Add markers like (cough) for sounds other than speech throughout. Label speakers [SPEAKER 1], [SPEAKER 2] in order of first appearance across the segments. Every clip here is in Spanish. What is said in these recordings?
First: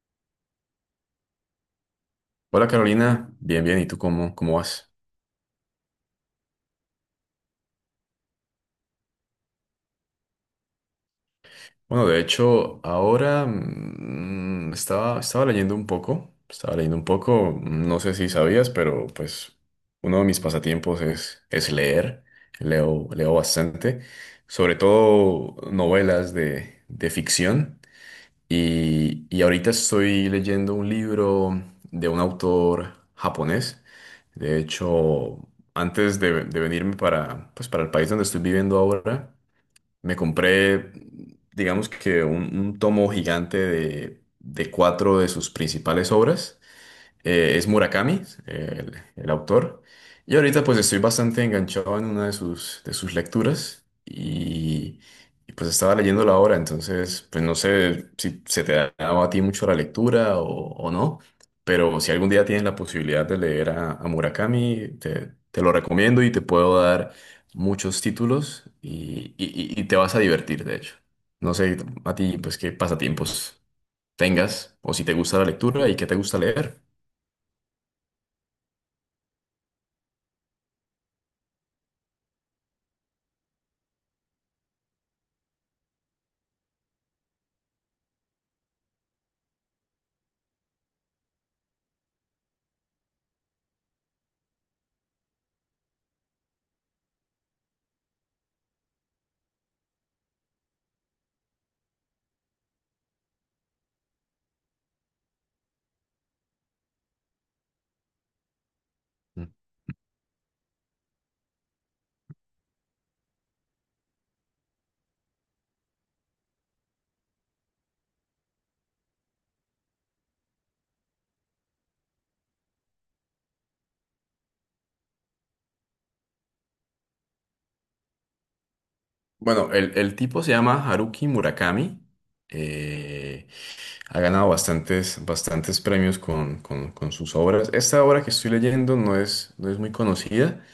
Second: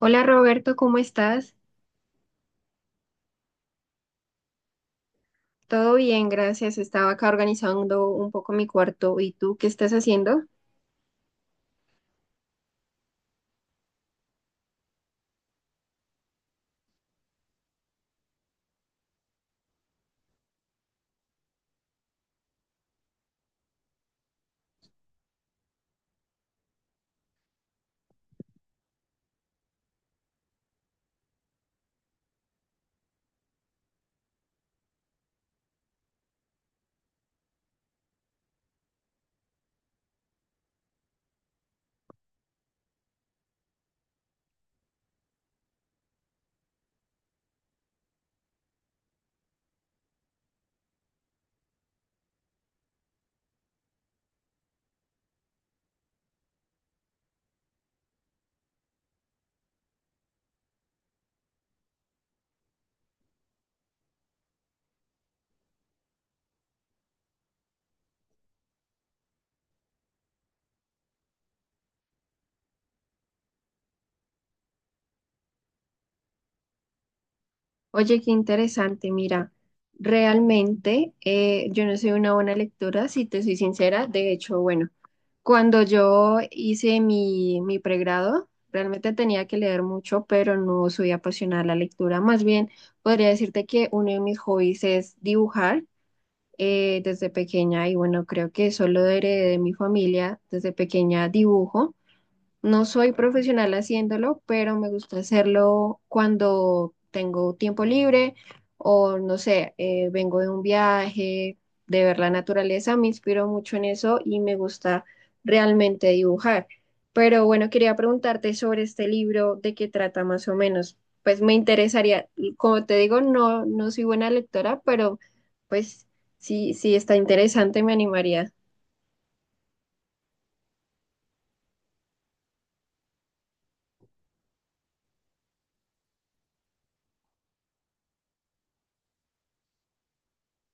[SPEAKER 1] Hola Roberto, ¿cómo estás?
[SPEAKER 2] Hola Carolina, bien, bien, ¿y tú cómo vas?
[SPEAKER 1] Todo bien, gracias. Estaba acá organizando un poco mi cuarto. ¿Y tú qué estás haciendo?
[SPEAKER 2] Bueno, de hecho, ahora estaba leyendo un poco, estaba leyendo un poco, no sé si sabías, pero pues uno de mis pasatiempos es leer, leo bastante, sobre todo novelas de ficción y ahorita estoy leyendo un libro de un autor japonés, de hecho, antes de venirme para, pues, para el país donde estoy viviendo ahora, me compré, digamos que un tomo gigante de cuatro de sus principales obras. Es Murakami, el autor. Y ahorita pues estoy bastante enganchado en una de sus lecturas y, pues estaba leyendo la obra, entonces pues no sé si se te ha dado a ti mucho la lectura o no, pero si algún día tienes la posibilidad de leer a Murakami, te lo recomiendo y te puedo dar muchos títulos y, y te vas a divertir, de hecho. No sé a ti pues qué pasatiempos tengas o si te gusta la lectura y qué te gusta leer.
[SPEAKER 1] Oye, qué interesante. Mira, realmente yo no soy una buena lectora, si te soy sincera. De hecho, bueno, cuando yo hice mi pregrado, realmente tenía que leer mucho, pero no soy apasionada a la lectura. Más bien, podría decirte que uno de mis hobbies es dibujar. Desde pequeña y bueno, creo que eso lo heredé de mi familia. Desde pequeña dibujo, no soy profesional haciéndolo, pero me gusta hacerlo cuando tengo tiempo libre o no sé, vengo de un viaje, de ver la naturaleza, me inspiro mucho en eso y me gusta realmente dibujar. Pero bueno, quería preguntarte sobre este libro, de qué trata más o menos. Pues me interesaría, como te digo, no soy buena lectora, pero pues sí, sí está interesante, me animaría.
[SPEAKER 2] Bueno, el tipo se llama Haruki Murakami. eh, Ha ganado bastantes, bastantes premios con, con sus obras. Esta obra que estoy leyendo no es, no es muy conocida.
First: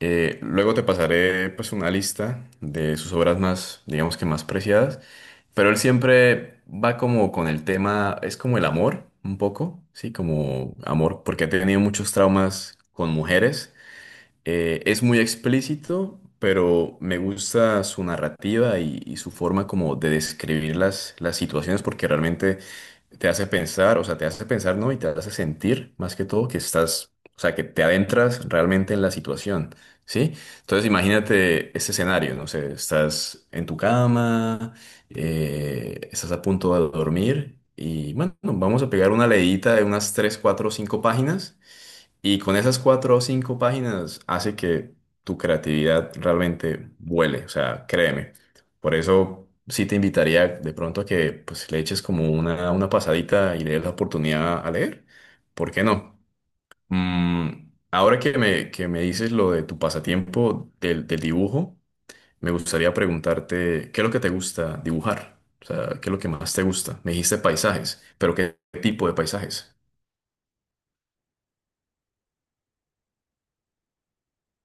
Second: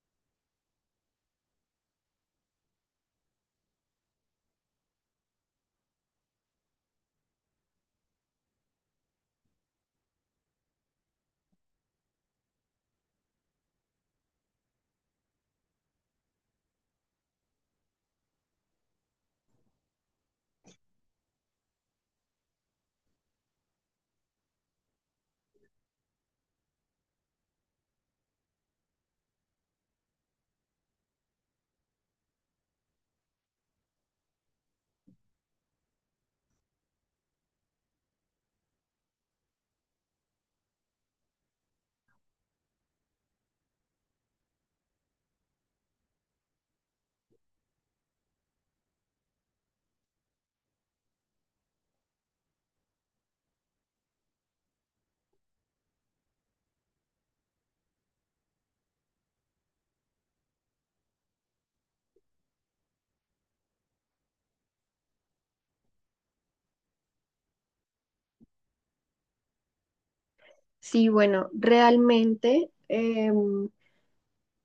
[SPEAKER 2] Luego te pasaré pues una lista de sus obras más, digamos que más preciadas. Pero él siempre va como con el tema, es como el amor, un poco, ¿sí? Como amor, porque ha tenido muchos traumas con mujeres. Es muy explícito, pero me gusta su narrativa y su forma como de describir las situaciones porque realmente te hace pensar, o sea, te hace pensar, ¿no? Y te hace sentir más que todo que estás, o sea, que te adentras realmente en la situación, ¿sí? Entonces imagínate este escenario, no sé, estás en tu cama, estás a punto de dormir y bueno, vamos a pegar una leída de unas 3 4 5 páginas y con esas cuatro o cinco páginas hace que tu creatividad realmente vuele, o sea, créeme. Por eso sí te invitaría de pronto a que pues, le eches como una pasadita y le des la oportunidad a leer. ¿Por qué no? Ahora que me dices lo de tu pasatiempo del dibujo, me gustaría preguntarte, ¿qué es lo que te gusta dibujar? O sea, ¿qué es lo que más te gusta? Me dijiste paisajes, pero ¿qué tipo de paisajes?
[SPEAKER 1] Sí, bueno, realmente...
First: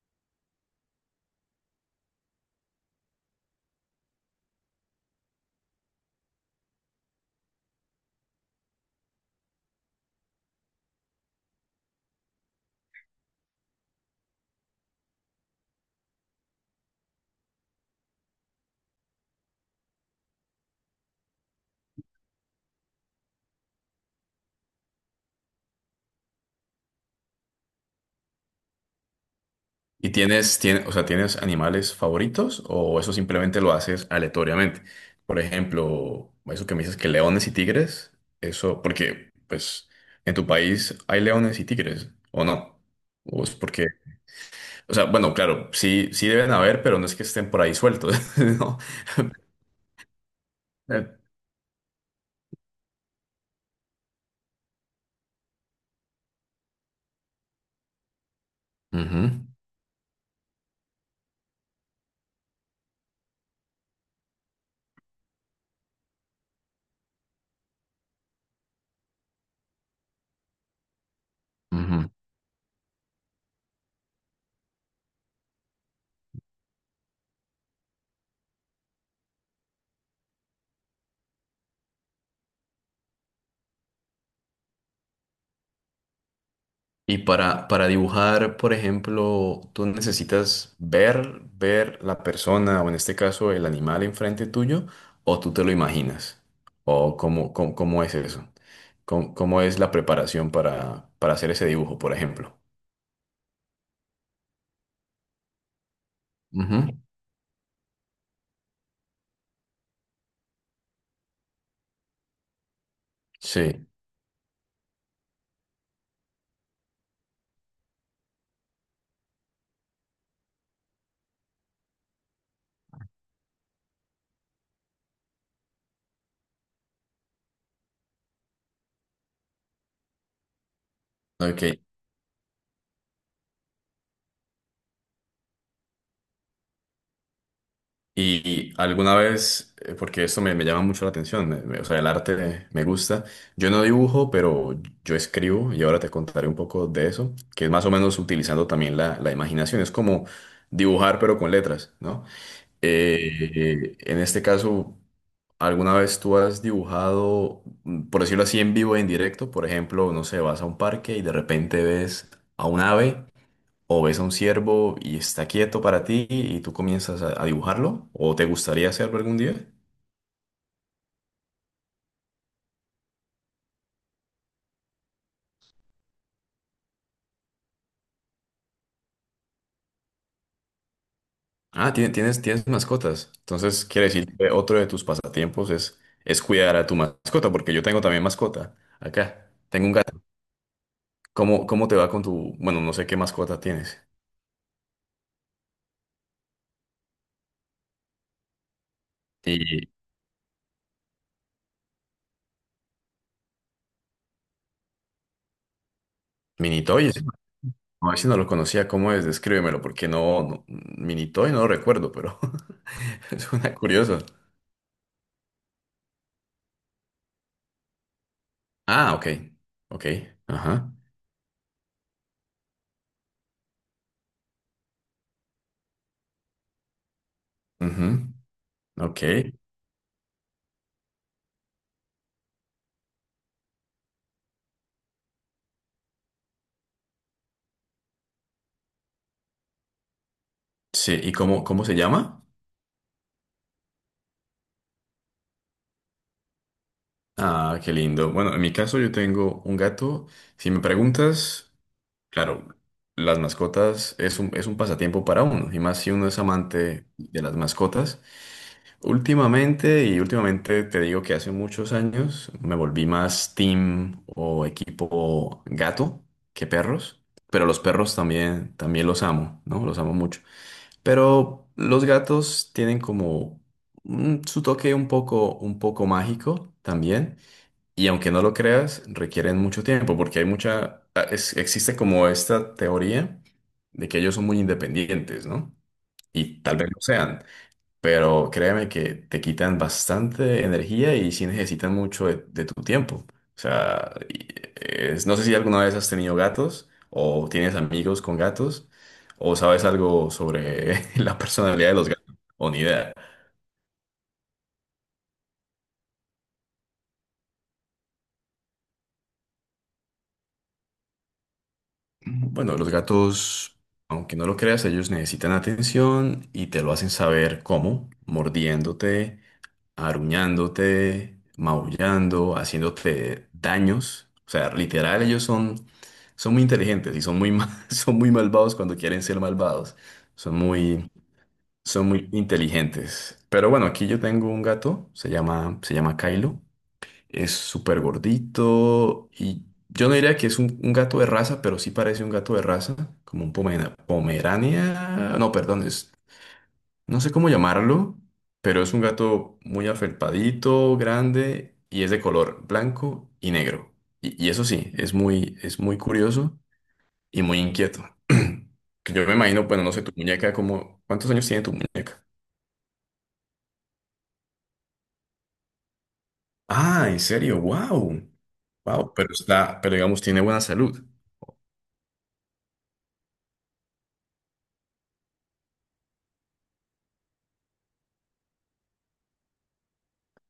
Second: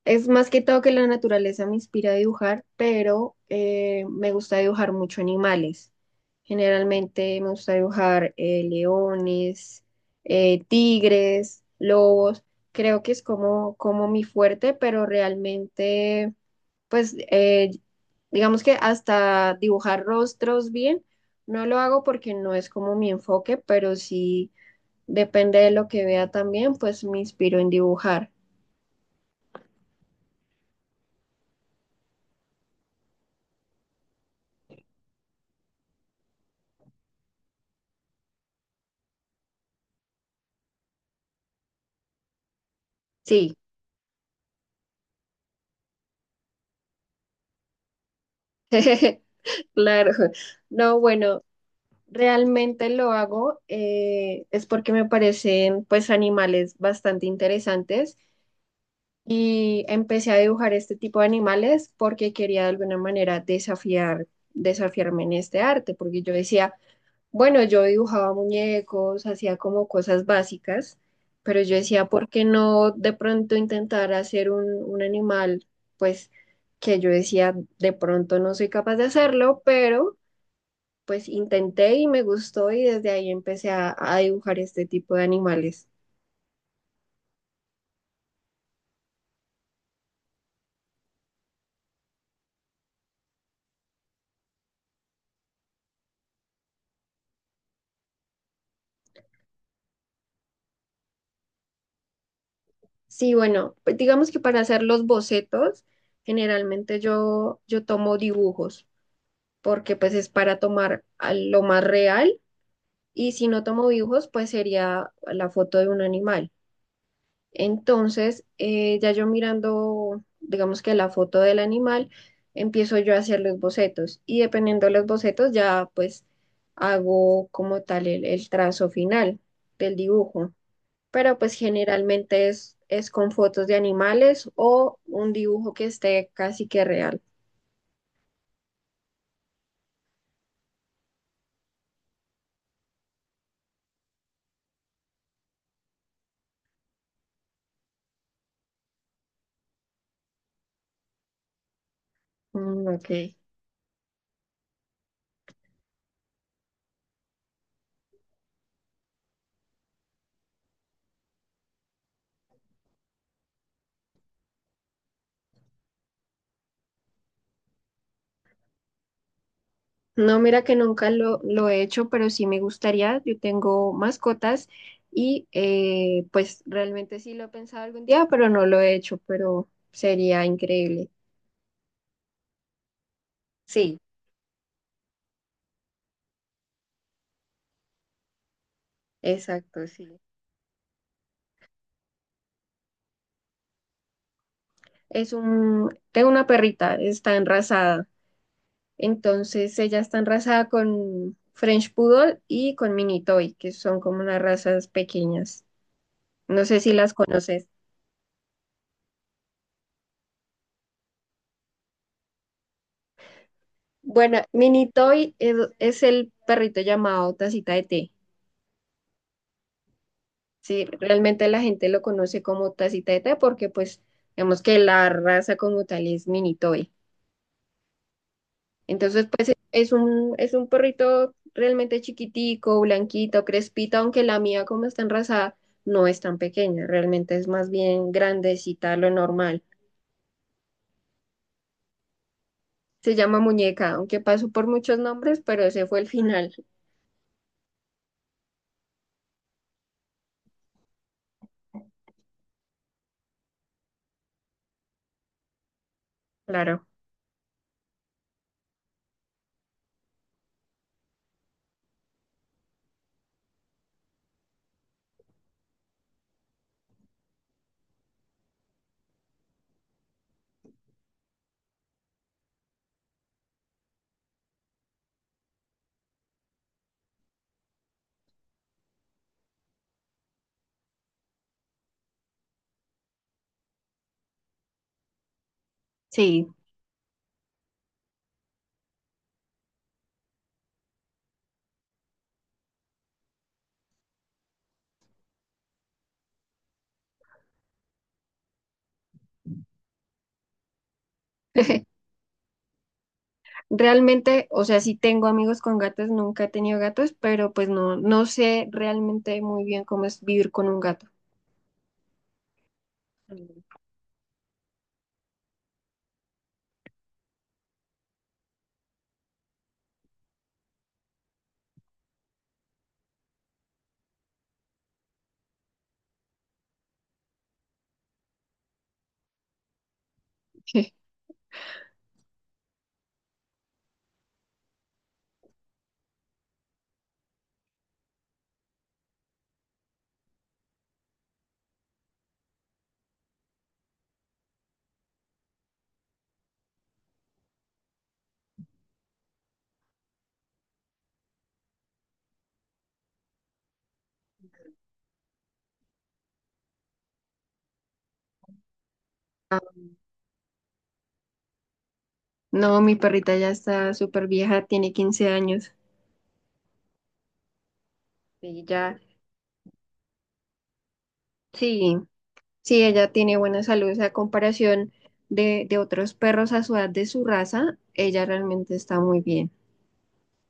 [SPEAKER 1] es más que todo que la naturaleza me inspira a dibujar, pero me gusta dibujar mucho animales. Generalmente me gusta dibujar leones, tigres, lobos. Creo que es como mi fuerte, pero realmente, pues, digamos que hasta dibujar rostros bien, no lo hago porque no es como mi enfoque, pero sí depende de lo que vea también, pues me inspiro en dibujar.
[SPEAKER 2] ¿Y tienes animales favoritos o eso simplemente lo haces aleatoriamente? Por ejemplo, eso que me dices que leones y tigres, eso porque, pues, en tu país hay leones y tigres, ¿o no? O es
[SPEAKER 1] Sí.
[SPEAKER 2] porque, o sea, bueno, claro, sí, sí deben haber, pero no es que estén por ahí sueltos, (laughs) ¿no?
[SPEAKER 1] (laughs) Claro, no,
[SPEAKER 2] Eh,
[SPEAKER 1] bueno, realmente lo hago es porque me parecen pues animales bastante interesantes
[SPEAKER 2] ujú,
[SPEAKER 1] y empecé a dibujar este tipo de animales porque quería de alguna manera desafiar, desafiarme en este arte, porque yo decía, bueno, yo dibujaba muñecos, hacía como cosas básicas, pero yo decía,
[SPEAKER 2] ujú.
[SPEAKER 1] ¿por qué no de pronto intentar hacer un animal pues que yo decía, de pronto no soy capaz de hacerlo, pero pues intenté y me gustó y desde ahí empecé a dibujar este tipo de animales.
[SPEAKER 2] Y para dibujar, por ejemplo, tú necesitas ver, ver la persona o en este caso el animal enfrente tuyo o tú te lo imaginas. O cómo, cómo, cómo es eso. Cómo, cómo es la preparación para hacer ese dibujo, por ejemplo.
[SPEAKER 1] Sí, bueno, pues digamos que para hacer los bocetos,
[SPEAKER 2] Ujú,
[SPEAKER 1] generalmente yo tomo dibujos, porque pues es para tomar a lo más real y si no
[SPEAKER 2] sí.
[SPEAKER 1] tomo dibujos, pues sería la foto de un animal. Entonces, ya yo mirando, digamos que la foto del animal, empiezo yo a hacer los bocetos y dependiendo de los bocetos ya pues hago como tal el trazo final del dibujo. Pero pues
[SPEAKER 2] Ok.
[SPEAKER 1] generalmente es con fotos de animales o un dibujo que esté casi que real.
[SPEAKER 2] Y alguna vez, porque esto me, me llama mucho la atención, o sea, el arte me gusta. Yo no dibujo, pero yo escribo y ahora te contaré un poco de eso, que es más o menos utilizando también la imaginación. Es como dibujar, pero con letras, ¿no?
[SPEAKER 1] Mm, ok.
[SPEAKER 2] En este caso, ¿alguna vez tú has dibujado, por decirlo así, en vivo, en directo? Por ejemplo, no sé, vas a un parque y de repente ves a un ave o ves a un ciervo y está quieto para ti y tú comienzas a dibujarlo, o te gustaría hacerlo algún día.
[SPEAKER 1] No, mira que nunca lo he hecho, pero sí me gustaría. Yo tengo mascotas y pues realmente sí lo he pensado algún día, pero no lo he hecho, pero sería increíble.
[SPEAKER 2] Ah, tienes mascotas. Entonces,
[SPEAKER 1] Sí,
[SPEAKER 2] quiere decir que otro de tus pasatiempos es cuidar a tu mascota, porque yo tengo también mascota acá.
[SPEAKER 1] exacto,
[SPEAKER 2] Tengo un
[SPEAKER 1] sí.
[SPEAKER 2] gato. ¿Cómo, cómo te va con tu, bueno, no sé qué mascota tienes?
[SPEAKER 1] Es un, tengo una perrita, está enrasada. Entonces
[SPEAKER 2] Y
[SPEAKER 1] ella está enrasada con French Poodle y con Mini Toy, que son como unas razas pequeñas. No sé si
[SPEAKER 2] Minitoy,
[SPEAKER 1] las conoces.
[SPEAKER 2] no, ese no lo conocía, ¿cómo es? Descríbemelo, porque no, no Minitoy no lo recuerdo, pero (laughs) suena curioso.
[SPEAKER 1] Bueno, Mini Toy es el perrito llamado Tacita de Té.
[SPEAKER 2] Ah, ok, ok,
[SPEAKER 1] Sí,
[SPEAKER 2] ajá,
[SPEAKER 1] realmente la gente lo conoce como tacita de té porque pues vemos que la raza como tal es mini toy.
[SPEAKER 2] ujú, ok.
[SPEAKER 1] Entonces pues es un perrito realmente chiquitico, blanquito, crespito, aunque la mía como está enrasada no es tan pequeña, realmente es más bien grandecita, a lo normal.
[SPEAKER 2] Sí, ¿y cómo, cómo se llama?
[SPEAKER 1] Se llama muñeca, aunque pasó por muchos nombres, pero ese fue el final,
[SPEAKER 2] Ah, qué lindo. Bueno, en mi caso yo tengo un gato. Si me preguntas, claro, las mascotas es un pasatiempo para uno, y más si uno es
[SPEAKER 1] claro.
[SPEAKER 2] amante de las mascotas. Últimamente, y últimamente te digo que hace muchos años, me volví más team o equipo gato que perros, pero los perros también, también los amo, ¿no? Los amo mucho. Pero los gatos tienen como su toque un poco mágico también. Y aunque no lo creas, requieren mucho tiempo porque hay mucha, ah, existe como esta teoría de que ellos son muy independientes, ¿no?
[SPEAKER 1] Sí.
[SPEAKER 2] Y tal vez lo sean, pero créeme que te quitan bastante energía y sí necesitan mucho de tu tiempo. O sea, no sé si alguna vez has tenido gatos o tienes amigos con gatos o sabes algo sobre (laughs) la personalidad de
[SPEAKER 1] (laughs)
[SPEAKER 2] los gatos o ni idea.
[SPEAKER 1] Realmente, o sea, sí tengo amigos con gatos, nunca he tenido gatos, pero pues no, no sé realmente muy bien cómo es vivir con un gato.
[SPEAKER 2] Bueno, los gatos, aunque no lo creas, ellos necesitan atención y te lo hacen saber cómo, mordiéndote aruñándote, maullando, haciéndote daños. O sea, literal, ellos son, son muy inteligentes y son muy, (laughs) son muy malvados cuando quieren ser malvados. Son
[SPEAKER 1] (laughs)
[SPEAKER 2] muy, son muy inteligentes. Pero bueno, aquí yo tengo un gato, se llama Kylo. Es súper gordito y yo no diría que es un gato de raza, pero sí parece un gato de raza, como un pomerania. No, perdón, es. No sé cómo llamarlo, pero es un gato muy afelpadito, grande y es de color blanco y negro. Y eso sí, es muy curioso y muy inquieto. (clears throat) Que yo me
[SPEAKER 1] Ah,
[SPEAKER 2] imagino, bueno, no sé, tu muñeca, como, ¿cuántos años tiene tu muñeca?
[SPEAKER 1] no, mi perrita ya está súper vieja, tiene 15 años
[SPEAKER 2] Ah, en serio, wow.
[SPEAKER 1] y ya,
[SPEAKER 2] Wow, pero está, pero digamos, tiene buena salud.
[SPEAKER 1] sí, sí, ella tiene buena salud, o sea, a comparación de otros perros a su edad de su raza, ella realmente está muy bien.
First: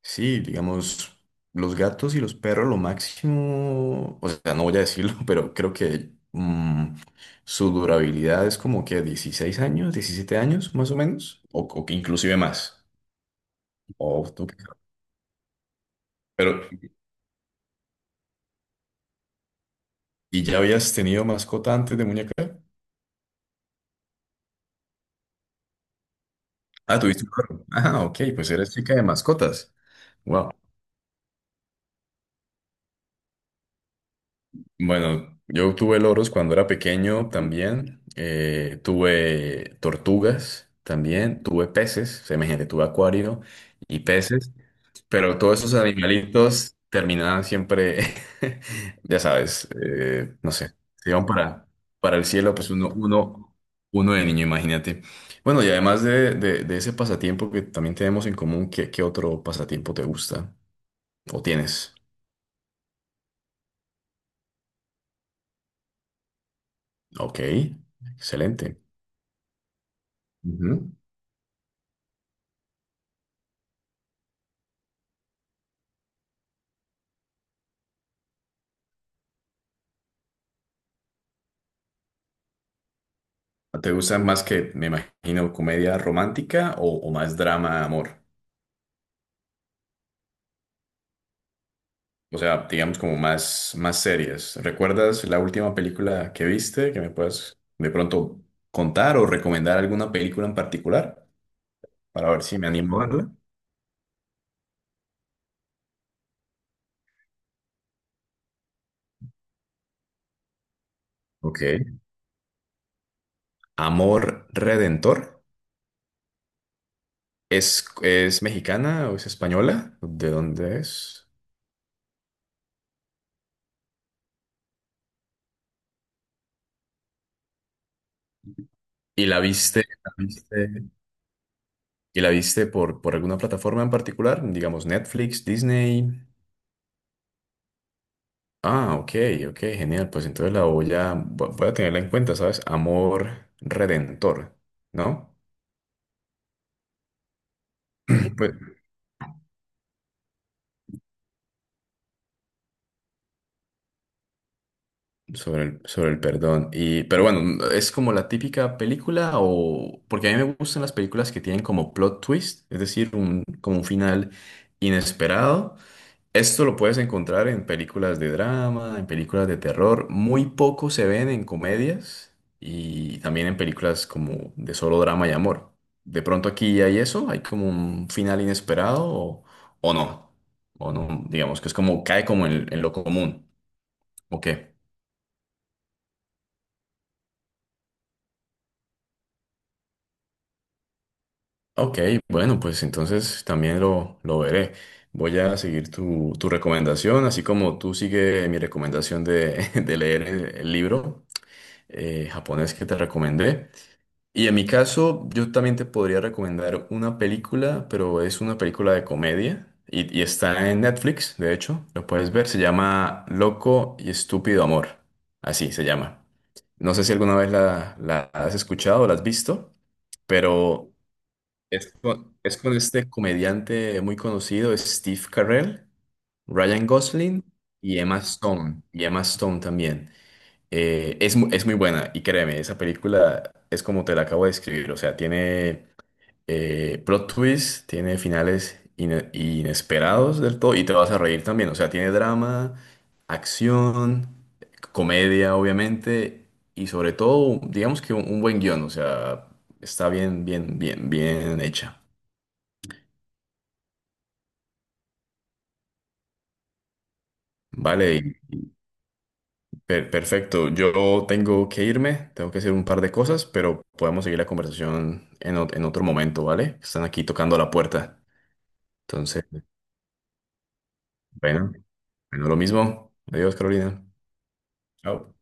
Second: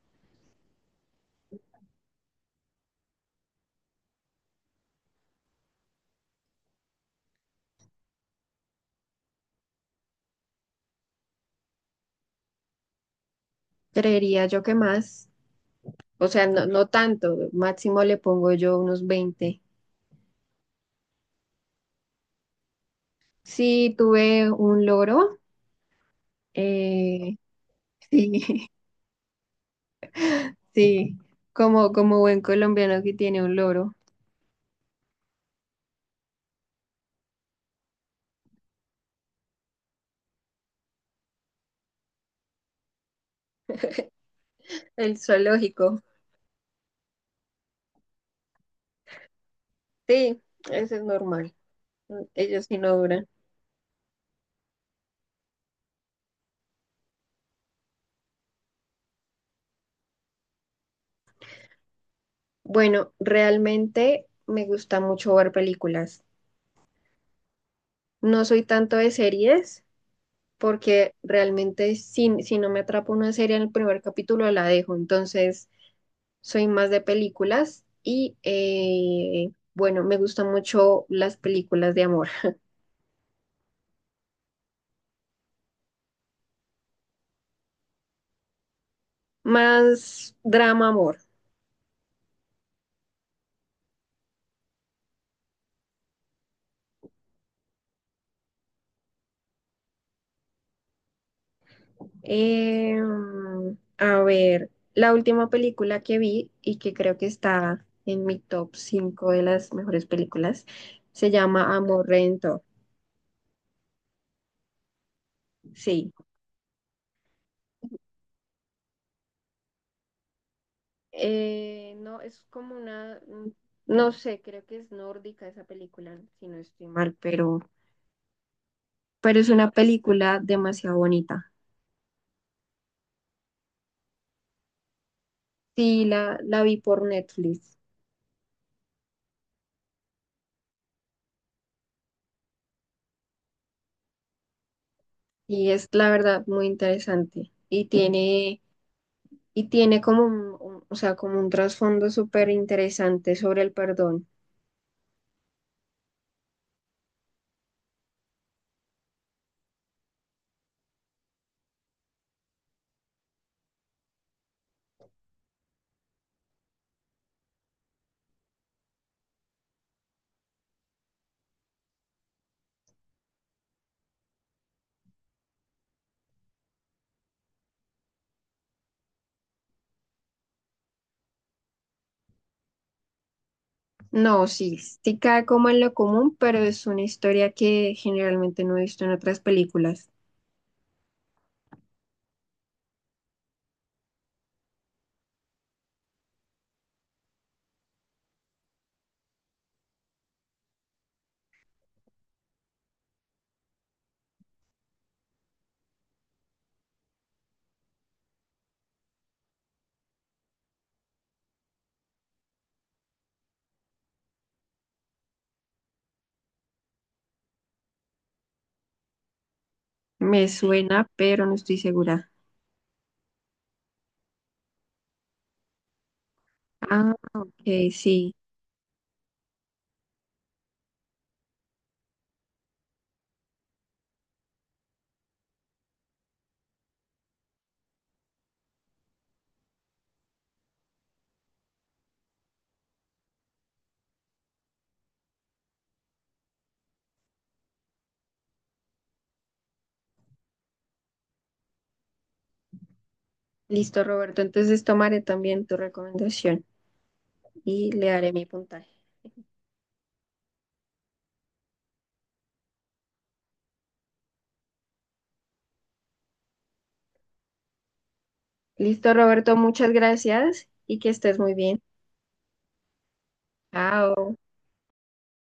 [SPEAKER 2] Sí, digamos, los gatos y los perros, lo máximo, o sea, no voy a decirlo, (laughs) pero creo que su durabilidad es como que 16 años, 17 años más o menos, o que inclusive más. O
[SPEAKER 1] Creería
[SPEAKER 2] tú qué
[SPEAKER 1] yo que
[SPEAKER 2] sabes.
[SPEAKER 1] más, o sea,
[SPEAKER 2] Pero,
[SPEAKER 1] no tanto, máximo le pongo yo unos 20.
[SPEAKER 2] ¿y ya habías tenido mascota antes de muñeca?
[SPEAKER 1] Sí, tuve un loro,
[SPEAKER 2] Ah, tuviste un
[SPEAKER 1] eh,
[SPEAKER 2] perro. Ah,
[SPEAKER 1] (laughs)
[SPEAKER 2] ok, pues
[SPEAKER 1] sí,
[SPEAKER 2] eres chica de mascotas. Wow.
[SPEAKER 1] sí, como, como buen colombiano que tiene un loro.
[SPEAKER 2] Bueno, yo tuve loros cuando era pequeño también, tuve tortugas también, tuve peces, semejante, tuve acuario y peces,
[SPEAKER 1] El
[SPEAKER 2] pero todos esos
[SPEAKER 1] zoológico.
[SPEAKER 2] animalitos terminaban siempre, (laughs) ya sabes,
[SPEAKER 1] Sí,
[SPEAKER 2] no sé,
[SPEAKER 1] eso es
[SPEAKER 2] se iban
[SPEAKER 1] normal.
[SPEAKER 2] para el cielo,
[SPEAKER 1] Ellos
[SPEAKER 2] pues
[SPEAKER 1] sí
[SPEAKER 2] uno,
[SPEAKER 1] no duran.
[SPEAKER 2] uno, uno de niño, imagínate. Bueno, y además de ese pasatiempo que también tenemos en común, ¿qué, qué otro pasatiempo te gusta o tienes?
[SPEAKER 1] Bueno, realmente me gusta mucho ver películas.
[SPEAKER 2] Ok,
[SPEAKER 1] No soy
[SPEAKER 2] excelente.
[SPEAKER 1] tanto de series porque realmente si no me atrapa una serie en el primer capítulo la dejo. Entonces, soy más de películas y bueno, me gustan mucho las películas de amor.
[SPEAKER 2] ¿Te gusta más que, me imagino, comedia romántica o más drama, amor?
[SPEAKER 1] Más drama amor.
[SPEAKER 2] O sea, digamos como más, más series. ¿Recuerdas la última película que viste que me puedas de pronto contar o recomendar alguna película en particular para ver si me animo
[SPEAKER 1] Em,
[SPEAKER 2] a verla?
[SPEAKER 1] a ver, la última película que vi y que creo que está en mi top 5 de las mejores películas se
[SPEAKER 2] Ok.
[SPEAKER 1] llama Amorrento.
[SPEAKER 2] Amor Redentor.
[SPEAKER 1] Sí,
[SPEAKER 2] Es mexicana o es española? ¿De dónde es?
[SPEAKER 1] No, es como una, no sé, creo que es nórdica esa película, si no estoy mal,
[SPEAKER 2] ¿Y
[SPEAKER 1] pero es una
[SPEAKER 2] la
[SPEAKER 1] película
[SPEAKER 2] viste,
[SPEAKER 1] demasiado bonita.
[SPEAKER 2] y la viste por alguna plataforma en particular? Digamos Netflix,
[SPEAKER 1] Sí,
[SPEAKER 2] Disney.
[SPEAKER 1] la vi por Netflix
[SPEAKER 2] Ah, ok, ok, genial. Pues entonces la voy voy a tenerla en cuenta, ¿sabes? Amor redentor, ¿no? (clears throat)
[SPEAKER 1] y es la verdad muy interesante
[SPEAKER 2] Pues,
[SPEAKER 1] y tiene como un, o sea, como un trasfondo súper interesante sobre el perdón.
[SPEAKER 2] sobre el perdón. Y, pero bueno, ¿es como la típica película o...? Porque a mí me gustan las películas que tienen como plot twist, es decir, un, como un final inesperado. Esto lo puedes encontrar en películas de drama, en películas de terror. Muy poco se ven en comedias y también en películas como de solo drama y amor. De pronto aquí hay eso, hay como un final inesperado o no. O no, digamos que es como cae como en lo común. ¿O
[SPEAKER 1] No,
[SPEAKER 2] qué?
[SPEAKER 1] sí, sí cae como en lo común, pero es una historia que generalmente no he visto en otras películas.
[SPEAKER 2] Ok, bueno, pues entonces también lo veré. Voy a seguir tu, tu recomendación, así como tú sigue mi recomendación de, (laughs) de leer el libro japonés que te recomendé. Y en mi caso, yo también te podría recomendar una película, pero es una película de comedia y está en Netflix, de hecho, lo puedes ver, se llama Loco y Estúpido Amor, así se llama. No sé si alguna vez la, la has escuchado o la has visto,
[SPEAKER 1] Me
[SPEAKER 2] pero
[SPEAKER 1] suena, pero no estoy segura.
[SPEAKER 2] es con este comediante muy conocido, es Steve Carell, Ryan
[SPEAKER 1] Ah,
[SPEAKER 2] Gosling
[SPEAKER 1] ok, sí.
[SPEAKER 2] Y Emma Stone también. Es, es muy buena y créeme, esa película es como te la acabo de describir, o sea, tiene plot twists, tiene finales inesperados del todo y te vas a reír también, o sea, tiene drama, acción, comedia, obviamente, y sobre todo, digamos que un buen guión, o sea, está bien, bien, bien, bien hecha,
[SPEAKER 1] Listo, Roberto. Entonces tomaré también tu recomendación y le daré
[SPEAKER 2] ¿vale?
[SPEAKER 1] mi puntaje.
[SPEAKER 2] Perfecto, yo tengo que irme, tengo que hacer un par de cosas, pero podemos seguir la conversación en, en otro momento, ¿vale? Están aquí tocando la puerta.
[SPEAKER 1] Listo,
[SPEAKER 2] Entonces,
[SPEAKER 1] Roberto, muchas gracias y que estés muy
[SPEAKER 2] bueno,
[SPEAKER 1] bien.
[SPEAKER 2] bueno, lo mismo. Adiós, Carolina.
[SPEAKER 1] Chao.
[SPEAKER 2] Chao.